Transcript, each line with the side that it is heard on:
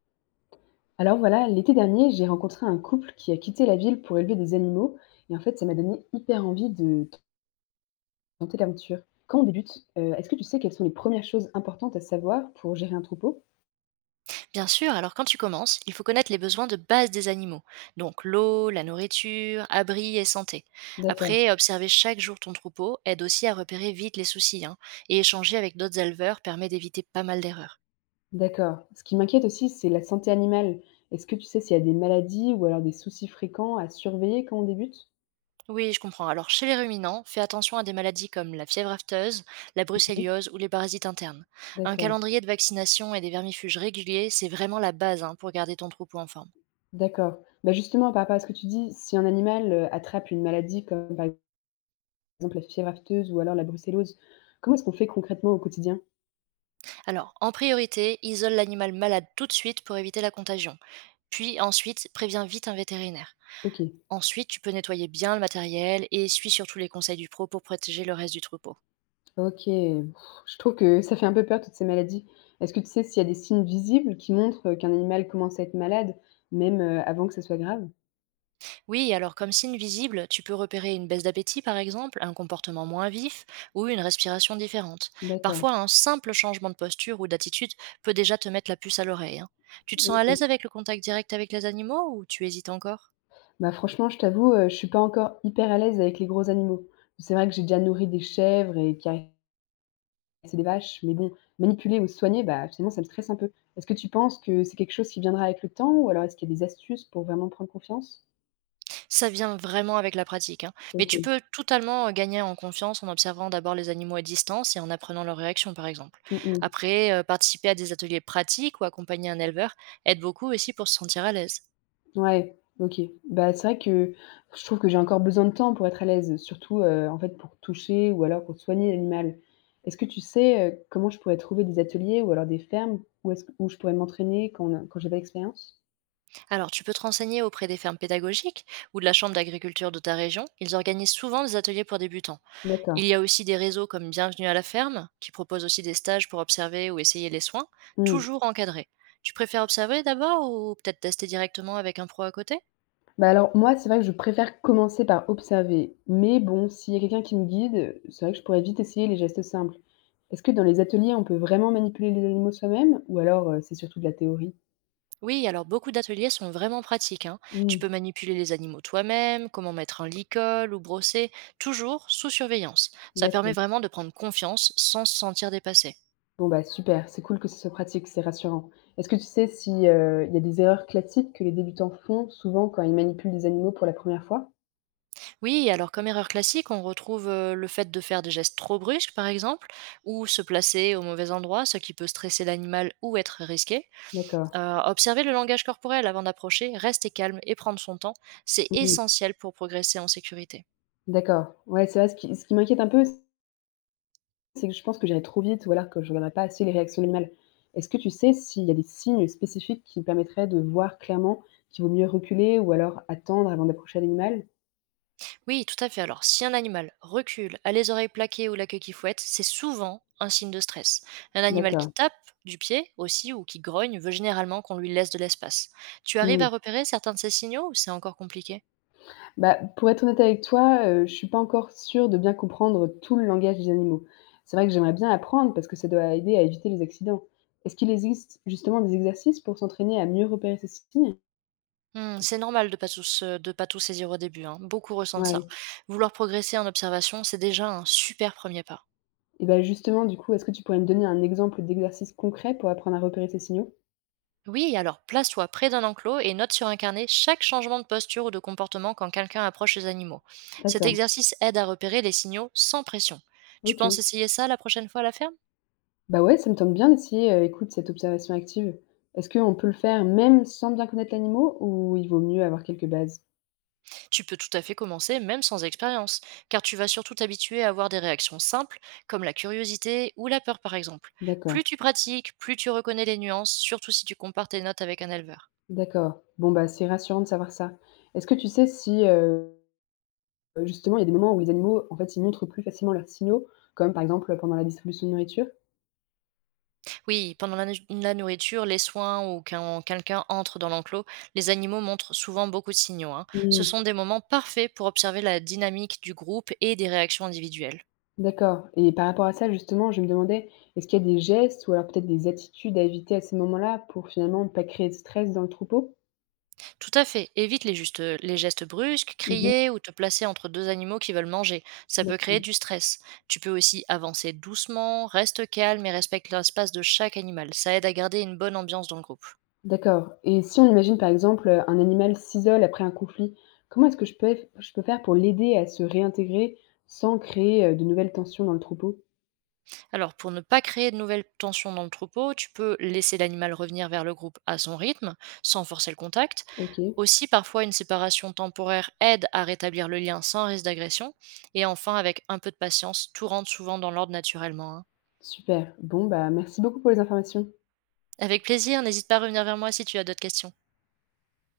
left: Alors voilà, l'été dernier, j'ai rencontré un couple qui a quitté la ville pour élever des animaux. Et en fait, ça m'a donné hyper envie de tenter l'aventure. Quand on débute, est-ce que tu sais quelles sont les premières choses importantes à savoir pour gérer un troupeau?
right: Bien sûr, alors quand tu commences, il faut connaître les besoins de base des animaux, donc l'eau, la nourriture, abri et santé.
left: D'accord,
right: Après, observer chaque jour ton troupeau aide aussi à repérer vite les soucis, hein, et échanger avec d'autres éleveurs permet d'éviter pas mal d'erreurs.
left: d'accord. Ce qui m'inquiète aussi, c'est la santé animale. Est-ce que tu sais s'il y a des maladies ou alors des soucis fréquents à surveiller quand on débute?
right: Oui, je comprends. Alors chez les ruminants, fais attention à des maladies comme la fièvre afteuse, la
left: Oui,
right: brucelliose ou les parasites internes. Un
left: d'accord,
right: calendrier de vaccination et des vermifuges réguliers, c'est vraiment la base, hein, pour garder ton troupeau en forme.
left: d'accord. Bah justement, par rapport à ce que tu dis, si un animal attrape une maladie comme par exemple la fièvre afteuse ou alors la brucellose, comment est-ce qu'on fait concrètement au quotidien?
right: Alors, en priorité, isole l'animal malade tout de suite pour éviter la contagion. Puis ensuite, préviens vite un vétérinaire.
left: Ok.
right: Ensuite, tu peux nettoyer bien le matériel et suis surtout les conseils du pro pour protéger le reste du troupeau.
left: OK, je trouve que ça fait un peu peur toutes ces maladies. Est-ce que tu sais s'il y a des signes visibles qui montrent, qu'un animal commence à être malade, même, avant que ça soit grave?
right: Oui, alors comme signe visible, tu peux repérer une baisse d'appétit par exemple, un comportement moins vif ou une respiration différente.
left: D'accord,
right: Parfois, un simple changement de posture ou d'attitude peut déjà te mettre la puce à l'oreille, hein. Tu te sens à
left: OK.
right: l'aise avec le contact direct avec les animaux ou tu hésites encore?
left: Bah, franchement, je t'avoue, je suis pas encore hyper à l'aise avec les gros animaux. C'est vrai que j'ai déjà nourri des chèvres et caressé des vaches, mais bon, manipuler ou soigner, bah, finalement, ça me stresse un peu. Est-ce que tu penses que c'est quelque chose qui viendra avec le temps ou alors est-ce qu'il y a des astuces pour vraiment prendre confiance?
right: Ça vient vraiment avec la pratique, hein. Mais tu
left: OK.
right: peux totalement, gagner en confiance en observant d'abord les animaux à distance et en apprenant leurs réactions, par exemple.
left: Mmh mh.
right: Après, participer à des ateliers pratiques ou accompagner un éleveur aide beaucoup aussi pour se sentir à l'aise.
left: Ouais, OK. Bah, c'est vrai que je trouve que j'ai encore besoin de temps pour être à l'aise, surtout, en fait, pour toucher ou alors pour soigner l'animal. Est-ce que tu sais, comment je pourrais trouver des ateliers ou alors des fermes où est-ce où je pourrais m'entraîner quand on a quand j'ai pas d'expérience?
right: Alors, tu peux te renseigner auprès des fermes pédagogiques ou de la chambre d'agriculture de ta région. Ils organisent souvent des ateliers pour débutants. Il
left: D'accord.
right: y a aussi des réseaux comme Bienvenue à la ferme, qui proposent aussi des stages pour observer ou essayer les soins,
left: Mmh.
right: toujours encadrés. Tu préfères observer d'abord ou peut-être tester directement avec un pro à côté?
left: Bah, alors moi, c'est vrai que je préfère commencer par observer, mais bon, s'il y a quelqu'un qui me guide, c'est vrai que je pourrais vite essayer les gestes simples. Est-ce que dans les ateliers, on peut vraiment manipuler les animaux soi-même ou alors, c'est surtout de la théorie?
right: Oui, alors beaucoup d'ateliers sont vraiment pratiques, hein. Tu
left: Mmh,
right: peux manipuler les animaux toi-même, comment mettre un licol ou brosser, toujours sous surveillance. Ça permet
left: d'accord.
right: vraiment de prendre confiance sans se sentir dépassé.
left: Bon, bah, super, c'est cool que ça soit pratique, c'est rassurant. Est-ce que tu sais si, il y a des erreurs classiques que les débutants font souvent quand ils manipulent des animaux pour la première fois?
right: Oui, alors comme erreur classique, on retrouve le fait de faire des gestes trop brusques, par exemple, ou se placer au mauvais endroit, ce qui peut stresser l'animal ou être risqué.
left: D'accord.
right: Observer le langage corporel avant d'approcher, rester calme et prendre son temps, c'est
left: Mmh.
right: essentiel pour progresser en sécurité.
left: D'accord. Ouais, c'est vrai, ce qui m'inquiète un peu, c'est que je pense que j'irai trop vite ou alors que je ne regarderai pas assez les réactions de l'animal. Est-ce que tu sais s'il y a des signes spécifiques qui me permettraient de voir clairement qu'il vaut mieux reculer ou alors attendre avant d'approcher l'animal?
right: Oui, tout à fait. Alors, si un animal recule, a les oreilles plaquées ou la queue qui fouette, c'est souvent un signe de stress. Un animal qui
left: D'accord.
right: tape du pied aussi ou qui grogne veut généralement qu'on lui laisse de l'espace. Tu arrives à
left: Mmh.
right: repérer certains de ces signaux ou c'est encore compliqué?
left: Bah, pour être honnête avec toi, je suis pas encore sûre de bien comprendre tout le langage des animaux. C'est vrai que j'aimerais bien apprendre parce que ça doit aider à éviter les accidents. Est-ce qu'il existe justement des exercices pour s'entraîner à mieux repérer ces signes?
right: Hmm. C'est normal de pas tous de pas tout saisir au début, hein. Beaucoup ressentent ça.
left: Ouais.
right: Vouloir progresser en observation, c'est déjà un super premier pas.
left: Et bah, justement, du coup, est-ce que tu pourrais me donner un exemple d'exercice concret pour apprendre à repérer ces signaux?
right: Oui, alors place-toi près d'un enclos et note sur un carnet chaque changement de posture ou de comportement quand quelqu'un approche les animaux. Cet
left: D'accord,
right: exercice aide à repérer les signaux sans pression. Tu
left: OK.
right: penses essayer ça la prochaine fois à la ferme?
left: Bah, ouais, ça me tente bien d'essayer, écoute, cette observation active. Est-ce qu'on peut le faire même sans bien connaître l'animal ou il vaut mieux avoir quelques bases?
right: Tu peux tout à fait commencer même sans expérience, car tu vas surtout t'habituer à avoir des réactions simples, comme la curiosité ou la peur par exemple.
left: D'accord.
right: Plus tu pratiques, plus tu reconnais les nuances, surtout si tu compares tes notes avec un éleveur.
left: D'accord. Bon, bah, c'est rassurant de savoir ça. Est-ce que tu sais si, justement, il y a des moments où les animaux, en fait, ils montrent plus facilement leurs signaux, comme, par exemple, pendant la distribution de nourriture?
right: Oui, pendant la nourriture, les soins ou quand quelqu'un entre dans l'enclos, les animaux montrent souvent beaucoup de signaux, hein. Ce
left: Mmh,
right: sont des moments parfaits pour observer la dynamique du groupe et des réactions individuelles.
left: d'accord. Et par rapport à ça, justement, je me demandais, est-ce qu'il y a des gestes ou alors peut-être des attitudes à éviter à ces moments-là pour, finalement, ne pas créer de stress dans le troupeau?
right: Tout à fait, évite les gestes brusques,
left: Mmh.
right: crier ou te placer entre deux animaux qui veulent manger. Ça peut créer
left: D'accord.
right: du stress. Tu peux aussi avancer doucement, reste calme et respecte l'espace de chaque animal. Ça aide à garder une bonne ambiance dans le groupe.
left: D'accord et si on imagine, par exemple, un animal s'isole après un conflit, comment est-ce que je peux faire pour l'aider à se réintégrer sans créer, de nouvelles tensions dans le troupeau?
right: Alors, pour ne pas créer de nouvelles tensions dans le troupeau, tu peux laisser l'animal revenir vers le groupe à son rythme, sans forcer le contact.
left: OK.
right: Aussi, parfois, une séparation temporaire aide à rétablir le lien sans risque d'agression. Et enfin, avec un peu de patience, tout rentre souvent dans l'ordre naturellement, hein.
left: Super. Bon, bah, merci beaucoup pour les informations.
right: Avec plaisir, n'hésite pas à revenir vers moi si tu as d'autres questions.